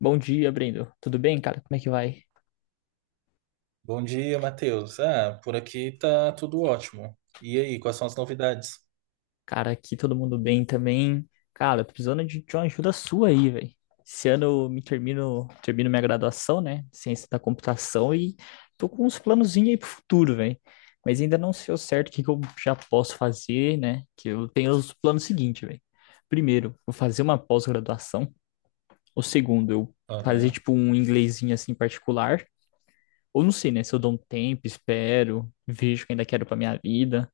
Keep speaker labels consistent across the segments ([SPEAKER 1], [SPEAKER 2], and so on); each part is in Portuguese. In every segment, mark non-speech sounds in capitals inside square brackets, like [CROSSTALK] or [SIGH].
[SPEAKER 1] Bom dia, Brendo. Tudo bem, cara? Como é que vai?
[SPEAKER 2] Bom dia, Matheus. Ah, por aqui tá tudo ótimo. E aí, quais são as novidades?
[SPEAKER 1] Cara, aqui todo mundo bem também. Cara, tô precisando de uma ajuda sua aí, velho. Esse ano eu termino minha graduação, né? Ciência da computação e tô com uns planozinhos aí pro futuro, velho. Mas ainda não sei ao certo o que que eu já posso fazer, né? Que eu tenho os planos seguintes, velho. Primeiro, vou fazer uma pós-graduação. O segundo, eu fazer
[SPEAKER 2] Aham.
[SPEAKER 1] tipo um inglesinho assim particular. Ou não sei, né? Se eu dou um tempo, espero, vejo o que ainda quero pra minha vida.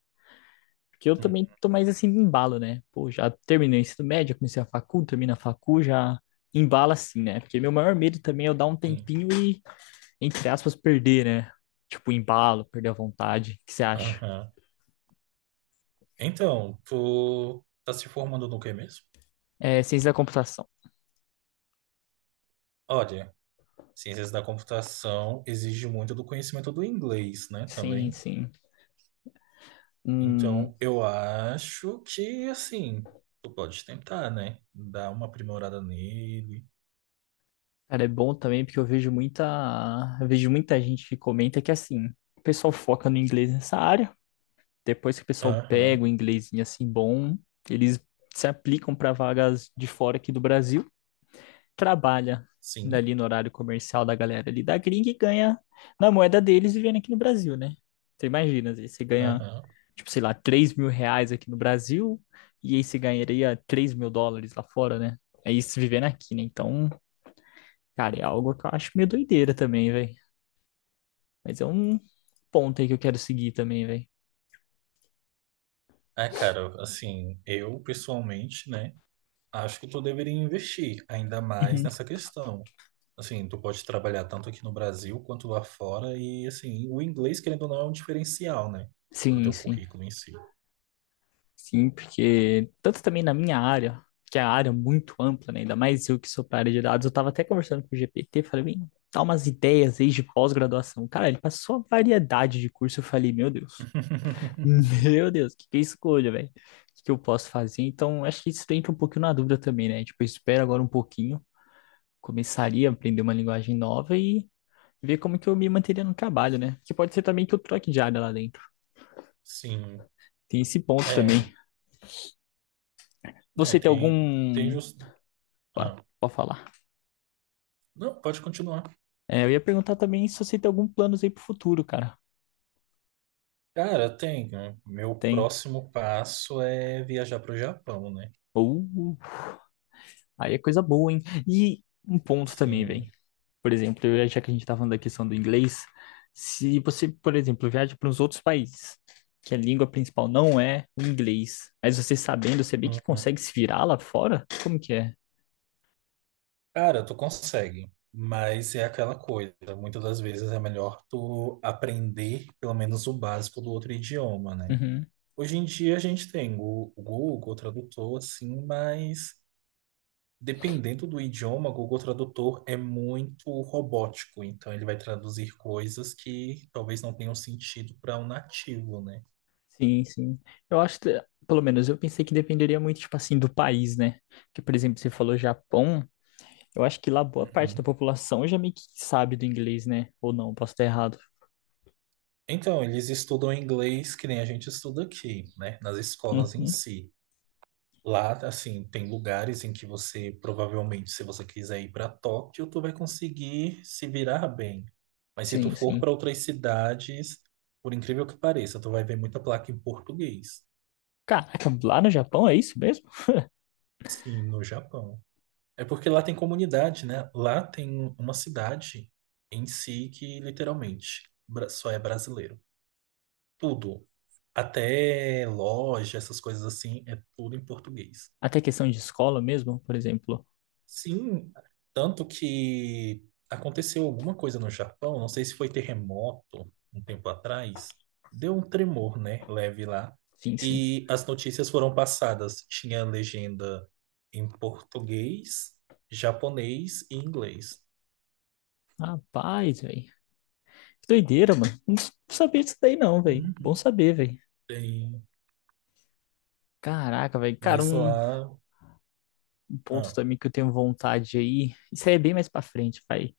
[SPEAKER 1] Porque eu
[SPEAKER 2] Hum,
[SPEAKER 1] também tô mais assim, embalo, né? Pô, já terminei o ensino médio, comecei a facul, termino a facul, já embala assim, né? Porque meu maior medo também é eu dar um
[SPEAKER 2] Sim.
[SPEAKER 1] tempinho e, entre aspas, perder, né? Tipo, embalo, perder a vontade. O que você acha?
[SPEAKER 2] Aham. Então, tu tá se formando no que mesmo?
[SPEAKER 1] É, ciência da computação.
[SPEAKER 2] Olha, ciências da computação exige muito do conhecimento do inglês, né, também.
[SPEAKER 1] Sim, sim. Hum,
[SPEAKER 2] Então, eu acho que, assim, tu pode tentar, né, dar uma aprimorada nele.
[SPEAKER 1] cara, é bom também porque eu vejo muita gente que comenta que assim, o pessoal foca no inglês nessa área, depois que o pessoal
[SPEAKER 2] Aham,
[SPEAKER 1] pega o inglesinho assim bom, eles se aplicam para vagas de fora aqui do Brasil, trabalha
[SPEAKER 2] sim.
[SPEAKER 1] ali no horário comercial da galera ali da gringa e ganha na moeda deles vivendo aqui no Brasil, né? Você imagina, às vezes você ganha,
[SPEAKER 2] Aham.
[SPEAKER 1] tipo, sei lá, R$ 3.000 aqui no Brasil e aí você ganharia US$ 3.000 lá fora, né? É isso vivendo aqui, né? Então, cara, é algo que eu acho meio doideira também, velho. Mas é um ponto aí que eu quero seguir também, velho.
[SPEAKER 2] Ah, cara, assim, eu pessoalmente, né? Acho que tu deveria investir ainda mais
[SPEAKER 1] Uhum.
[SPEAKER 2] nessa questão. Assim, tu pode trabalhar tanto aqui no Brasil quanto lá fora e, assim, o inglês, querendo ou não, é um diferencial, né? Pro
[SPEAKER 1] Sim,
[SPEAKER 2] teu
[SPEAKER 1] sim.
[SPEAKER 2] currículo em si.
[SPEAKER 1] Sim, porque tanto também na minha área, que é a área muito ampla, né? Ainda mais eu que sou para a área de dados, eu estava até conversando com o GPT, falei, bem, dá umas ideias aí de pós-graduação. Cara, ele passou uma variedade de curso, eu falei, meu Deus, [LAUGHS]
[SPEAKER 2] [LAUGHS]
[SPEAKER 1] meu Deus, o que que eu escolho, velho? O que que eu posso fazer? Então, acho que isso entra um pouquinho na dúvida também, né? Tipo, eu espero agora um pouquinho, começaria a aprender uma linguagem nova e ver como que eu me manteria no trabalho, né? Que pode ser também que eu troque de área lá dentro.
[SPEAKER 2] Sim,
[SPEAKER 1] Tem esse ponto
[SPEAKER 2] é,
[SPEAKER 1] também.
[SPEAKER 2] né,
[SPEAKER 1] Você tem
[SPEAKER 2] tem, tem
[SPEAKER 1] algum...
[SPEAKER 2] jus-
[SPEAKER 1] Ah,
[SPEAKER 2] ah,
[SPEAKER 1] pode falar.
[SPEAKER 2] não, pode continuar.
[SPEAKER 1] É, eu ia perguntar também se você tem algum planos aí pro futuro, cara.
[SPEAKER 2] Cara, tem, né, meu
[SPEAKER 1] Tem.
[SPEAKER 2] próximo passo é viajar para o Japão, né?
[SPEAKER 1] Uh, aí é coisa boa, hein? E um ponto também, velho.
[SPEAKER 2] Sim,
[SPEAKER 1] Já que a gente tá falando da questão do inglês, se você, por exemplo, viaja para uns outros países, que a língua principal não é o inglês, mas você sabendo, você bem que
[SPEAKER 2] uhum.
[SPEAKER 1] consegue se virar lá fora? Como que é?
[SPEAKER 2] Cara, tu consegue, mas é aquela coisa. Muitas das vezes é melhor tu aprender pelo menos o básico do outro idioma, né?
[SPEAKER 1] Uhum.
[SPEAKER 2] Hoje em dia a gente tem o Google Tradutor, assim, mas dependendo do idioma, o Google Tradutor é muito robótico, então ele vai traduzir coisas que talvez não tenham sentido para um nativo, né?
[SPEAKER 1] Sim, sim. Eu acho que, pelo menos, eu pensei que dependeria muito, tipo assim, do país, né? Que, por exemplo, você falou Japão. Eu acho que lá boa parte
[SPEAKER 2] Uhum.
[SPEAKER 1] da população já meio que sabe do inglês, né? Ou não, posso estar errado.
[SPEAKER 2] Então, eles estudam inglês que nem a gente estuda aqui, né? Nas escolas em
[SPEAKER 1] Uhum,
[SPEAKER 2] si. Lá, assim, tem lugares em que você provavelmente, se você quiser ir para Tóquio, tu vai conseguir se virar bem. Mas se tu
[SPEAKER 1] sim,
[SPEAKER 2] for
[SPEAKER 1] sim.
[SPEAKER 2] para outras cidades, por incrível que pareça, tu vai ver muita placa em português.
[SPEAKER 1] Caraca, lá no Japão é isso mesmo?
[SPEAKER 2] Sim, no Japão. É porque lá tem comunidade, né? Lá tem uma cidade em si que literalmente só é brasileiro. Tudo, até loja, essas coisas assim, é tudo em português.
[SPEAKER 1] Até questão de escola mesmo, por exemplo.
[SPEAKER 2] Sim, tanto que aconteceu alguma coisa no Japão, não sei se foi terremoto um tempo atrás, deu um tremor, né, leve lá,
[SPEAKER 1] Sim, sim.
[SPEAKER 2] e as notícias foram passadas, tinha a legenda em português, japonês e inglês.
[SPEAKER 1] Rapaz, velho. Que doideira, mano. Não sabia disso daí não, velho. Bom
[SPEAKER 2] Uhum.
[SPEAKER 1] saber, velho.
[SPEAKER 2] Tem,
[SPEAKER 1] Caraca, velho.
[SPEAKER 2] mas lá,
[SPEAKER 1] Um ponto
[SPEAKER 2] ah,
[SPEAKER 1] também que eu tenho vontade aí. Isso aí é bem mais pra frente, vai.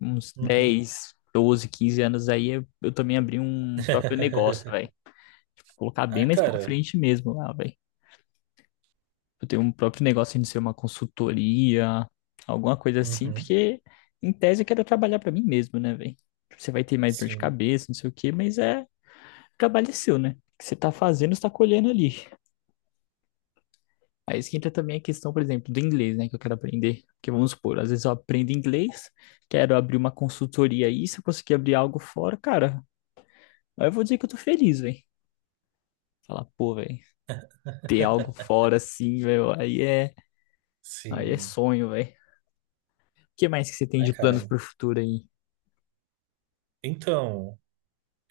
[SPEAKER 1] Uns
[SPEAKER 2] uhum.
[SPEAKER 1] 10, 12, 15 anos aí, eu também abri um próprio negócio, velho.
[SPEAKER 2] [LAUGHS]
[SPEAKER 1] Tipo, colocar bem
[SPEAKER 2] Ah,
[SPEAKER 1] mais pra
[SPEAKER 2] cara,
[SPEAKER 1] frente mesmo lá, velho. Eu tenho um próprio negócio de ser uma consultoria, alguma coisa assim,
[SPEAKER 2] uhum.
[SPEAKER 1] porque em tese eu quero trabalhar pra mim mesmo, né, velho? Você vai ter mais dor de
[SPEAKER 2] Sim,
[SPEAKER 1] cabeça, não sei o quê, mas é o trabalho é seu, né? O que você tá fazendo, você tá colhendo ali. Aí isso que entra também a questão, por exemplo, do inglês, né, que eu quero aprender. Porque vamos supor, às vezes eu aprendo inglês, quero abrir uma consultoria aí, se eu conseguir abrir algo fora, cara, aí eu vou dizer que eu tô feliz, velho. Falar, pô, velho, ter algo fora assim, velho, aí é
[SPEAKER 2] sim.
[SPEAKER 1] sonho, velho. O que mais que você tem
[SPEAKER 2] Ah,
[SPEAKER 1] de
[SPEAKER 2] cara,
[SPEAKER 1] planos pro futuro aí?
[SPEAKER 2] então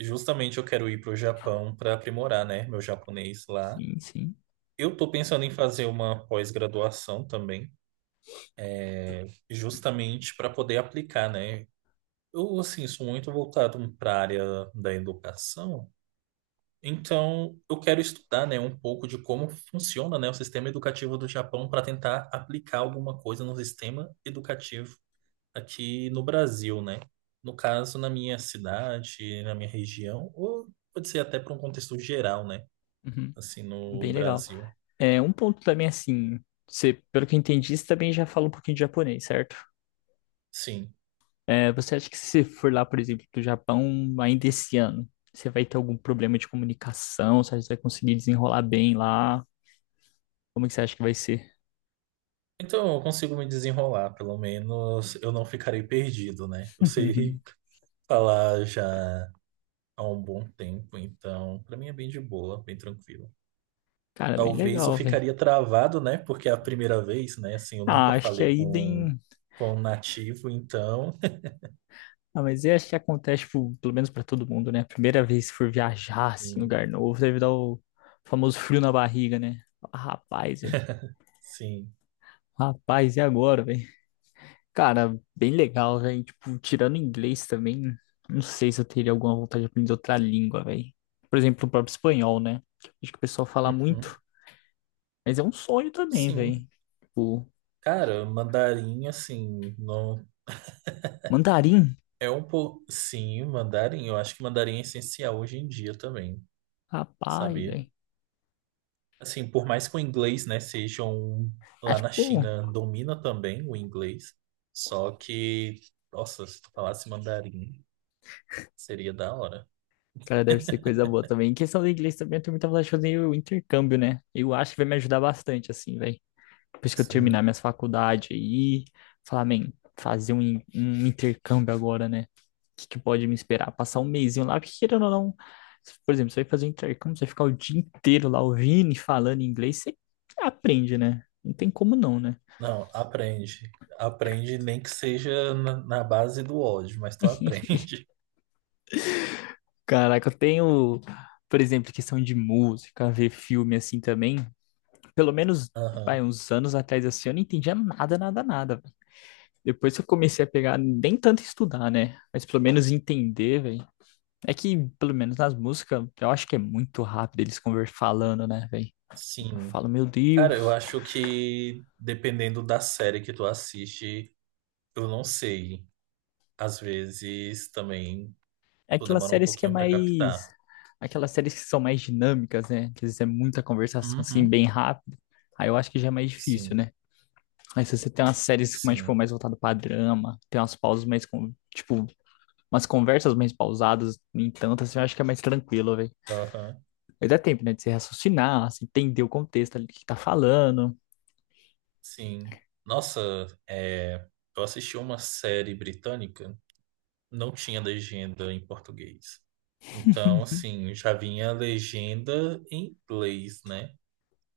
[SPEAKER 2] justamente eu quero ir para o Japão para aprimorar, né, meu japonês lá.
[SPEAKER 1] Sim, sim.
[SPEAKER 2] Eu estou pensando em fazer uma pós-graduação também, justamente para poder aplicar, né? Eu, assim, sou muito voltado para a área da educação, então eu quero estudar, né, um pouco de como funciona, né, o sistema educativo do Japão para tentar aplicar alguma coisa no sistema educativo aqui no Brasil, né? No caso, na minha cidade, na minha região, ou pode ser até para um contexto geral, né?
[SPEAKER 1] Uhum.
[SPEAKER 2] Assim, no
[SPEAKER 1] Bem legal.
[SPEAKER 2] Brasil.
[SPEAKER 1] É, um ponto também assim, você, pelo que eu entendi, você também já fala um pouquinho de japonês, certo?
[SPEAKER 2] Sim.
[SPEAKER 1] É, você acha que se você for lá, por exemplo, do Japão ainda esse ano, você vai ter algum problema de comunicação? Você acha que você vai conseguir desenrolar bem lá? Como é que você acha que vai ser?
[SPEAKER 2] Então, eu consigo me desenrolar, pelo menos eu não ficarei perdido, né? Eu
[SPEAKER 1] [LAUGHS]
[SPEAKER 2] sei [LAUGHS] falar já há um bom tempo, então para mim é bem de boa, bem tranquilo.
[SPEAKER 1] Cara, bem
[SPEAKER 2] Talvez eu
[SPEAKER 1] legal, velho.
[SPEAKER 2] ficaria travado, né? Porque é a primeira vez, né? Assim, eu
[SPEAKER 1] Ah,
[SPEAKER 2] nunca
[SPEAKER 1] acho que
[SPEAKER 2] falei
[SPEAKER 1] aí tem.
[SPEAKER 2] com um nativo, então.
[SPEAKER 1] Ah, mas eu acho que acontece, tipo, pelo menos pra todo mundo, né? Primeira vez que for viajar,
[SPEAKER 2] [LAUGHS]
[SPEAKER 1] assim, em
[SPEAKER 2] Sim,
[SPEAKER 1] lugar novo, deve dar o famoso frio na barriga, né? Ah, rapaz, velho.
[SPEAKER 2] sim.
[SPEAKER 1] Rapaz, e agora, velho? Cara, bem legal, velho. Tipo, tirando inglês também, não sei se eu teria alguma vontade de aprender outra língua, velho. Por exemplo, o próprio espanhol, né? Acho que o pessoal fala
[SPEAKER 2] Uhum.
[SPEAKER 1] muito, mas é um sonho também,
[SPEAKER 2] Sim.
[SPEAKER 1] velho. Tipo,
[SPEAKER 2] Cara, mandarim, assim, não.
[SPEAKER 1] mandarim,
[SPEAKER 2] É um pouco. Sim, mandarim. Eu acho que mandarim é essencial hoje em dia também,
[SPEAKER 1] rapaz,
[SPEAKER 2] sabia?
[SPEAKER 1] velho.
[SPEAKER 2] Assim, por mais que o inglês, né, seja um... Lá
[SPEAKER 1] Acho que,
[SPEAKER 2] na
[SPEAKER 1] pô,
[SPEAKER 2] China domina também o inglês. Só que, nossa, se tu falasse mandarim, seria da hora.
[SPEAKER 1] cara, deve ser coisa boa também. Em questão do inglês também, eu tenho muita vontade de fazer o intercâmbio, né? Eu acho que vai me ajudar bastante, assim, velho. Depois que eu terminar
[SPEAKER 2] Sim.
[SPEAKER 1] minhas faculdades aí, falar, man, um intercâmbio agora, né? Que pode me esperar? Passar um mesinho lá, porque querendo ou não, por exemplo, você vai fazer um intercâmbio, você vai ficar o dia inteiro lá ouvindo e falando inglês, você aprende, né? Não tem como não, né?
[SPEAKER 2] Não, aprende. Aprende nem que seja na base do ódio, mas tu aprende.
[SPEAKER 1] Caraca, eu tenho, por exemplo, questão de música, ver filme assim também. Pelo menos,
[SPEAKER 2] [LAUGHS]
[SPEAKER 1] vai,
[SPEAKER 2] Aham.
[SPEAKER 1] uns anos atrás assim, eu não entendia nada, nada, nada. Véi. Depois que eu comecei a pegar, nem tanto estudar, né? Mas pelo menos entender, velho. É que, pelo menos nas músicas, eu acho que é muito rápido eles conversando, falando, né, velho? Eu
[SPEAKER 2] Sim.
[SPEAKER 1] falo, meu
[SPEAKER 2] Cara, eu
[SPEAKER 1] Deus.
[SPEAKER 2] acho que dependendo da série que tu assiste, eu não sei. Às vezes também
[SPEAKER 1] É
[SPEAKER 2] tu
[SPEAKER 1] aquelas
[SPEAKER 2] demora um
[SPEAKER 1] séries que é
[SPEAKER 2] pouquinho pra
[SPEAKER 1] mais.
[SPEAKER 2] captar.
[SPEAKER 1] Aquelas séries que são mais dinâmicas, né? Que às vezes é muita conversação, assim,
[SPEAKER 2] Uhum.
[SPEAKER 1] bem rápido. Aí eu acho que já é mais difícil,
[SPEAKER 2] Sim,
[SPEAKER 1] né? Aí se você tem umas séries mais, tipo,
[SPEAKER 2] sim.
[SPEAKER 1] mais voltadas pra drama, tem umas pausas mais, tipo, umas conversas mais pausadas, no entanto, assim, eu acho que é mais tranquilo, velho.
[SPEAKER 2] Aham.
[SPEAKER 1] Aí dá tempo, né, de você raciocinar, assim, entender o contexto ali que tá falando.
[SPEAKER 2] Sim. Nossa, é, eu assisti uma série britânica, não tinha legenda em português. Então, assim, já vinha a legenda em inglês, né?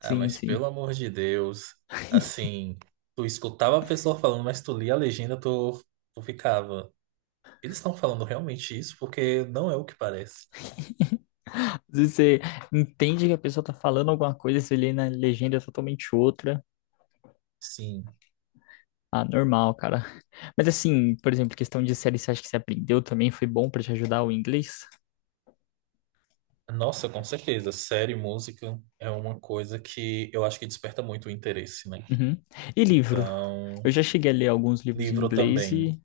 [SPEAKER 2] Ah, mas pelo
[SPEAKER 1] sim.
[SPEAKER 2] amor de Deus,
[SPEAKER 1] [LAUGHS]
[SPEAKER 2] assim, tu escutava a pessoa falando, mas tu lia a legenda, tu, tu ficava. Eles estão falando realmente isso? Porque não é o que parece.
[SPEAKER 1] Às... Você entende que a pessoa tá falando alguma coisa, se lê na legenda é totalmente outra.
[SPEAKER 2] Sim.
[SPEAKER 1] Ah, normal, cara. Mas assim, por exemplo, questão de série, você acha que você aprendeu também? Foi bom pra te ajudar o inglês?
[SPEAKER 2] Nossa, com certeza. Série, música é uma coisa que eu acho que desperta muito o interesse, né?
[SPEAKER 1] Uhum. E livro?
[SPEAKER 2] Então.
[SPEAKER 1] Eu já cheguei a ler alguns livros em
[SPEAKER 2] Livro
[SPEAKER 1] inglês
[SPEAKER 2] também.
[SPEAKER 1] e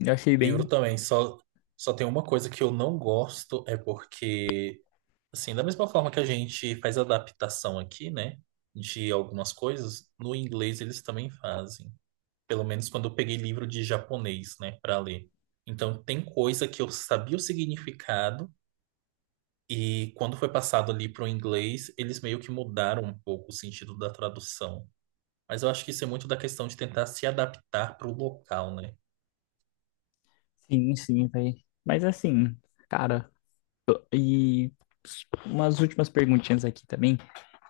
[SPEAKER 1] eu achei
[SPEAKER 2] Livro
[SPEAKER 1] bem.
[SPEAKER 2] também. Só, só tem uma coisa que eu não gosto, é porque, assim, da mesma forma que a gente faz adaptação aqui, né, de algumas coisas, no inglês eles também fazem. Pelo menos quando eu peguei livro de japonês, né, para ler. Então, tem coisa que eu sabia o significado, e quando foi passado ali pro inglês, eles meio que mudaram um pouco o sentido da tradução. Mas eu acho que isso é muito da questão de tentar se adaptar pro local, né?
[SPEAKER 1] Sim, sim, velho. Mas assim, cara, e umas últimas perguntinhas aqui também.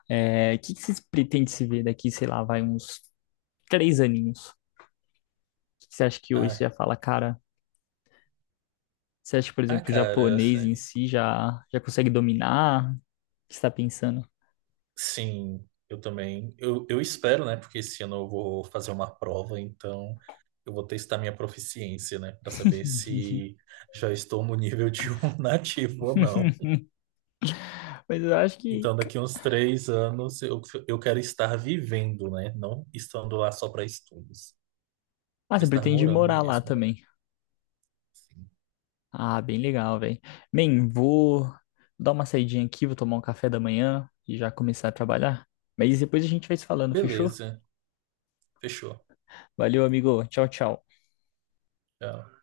[SPEAKER 1] É, o que que vocês pretendem se ver daqui, sei lá, vai uns três aninhos? O que que você acha que hoje você
[SPEAKER 2] Ah,
[SPEAKER 1] já fala, cara? Você acha que, por
[SPEAKER 2] ah,
[SPEAKER 1] exemplo, o
[SPEAKER 2] cara.
[SPEAKER 1] japonês em
[SPEAKER 2] Assim,
[SPEAKER 1] si já consegue dominar? O que você tá pensando?
[SPEAKER 2] sim, eu também. Eu espero, né? Porque esse ano eu vou fazer uma prova, então eu vou testar minha proficiência, né? Para saber
[SPEAKER 1] [LAUGHS]
[SPEAKER 2] se já estou no nível de um [LAUGHS] nativo ou não.
[SPEAKER 1] Mas eu acho que.
[SPEAKER 2] Então, daqui uns 3 anos eu quero estar vivendo, né? Não estando lá só para estudos.
[SPEAKER 1] Ah,
[SPEAKER 2] Quero
[SPEAKER 1] você
[SPEAKER 2] estar
[SPEAKER 1] pretende
[SPEAKER 2] morando
[SPEAKER 1] morar lá
[SPEAKER 2] mesmo.
[SPEAKER 1] também.
[SPEAKER 2] Sim.
[SPEAKER 1] Ah, bem legal, velho. Bem, vou dar uma saidinha aqui, vou tomar um café da manhã e já começar a trabalhar. Mas depois a gente vai se falando, fechou?
[SPEAKER 2] Beleza, fechou.
[SPEAKER 1] Valeu, amigo. Tchau, tchau.
[SPEAKER 2] Tchau.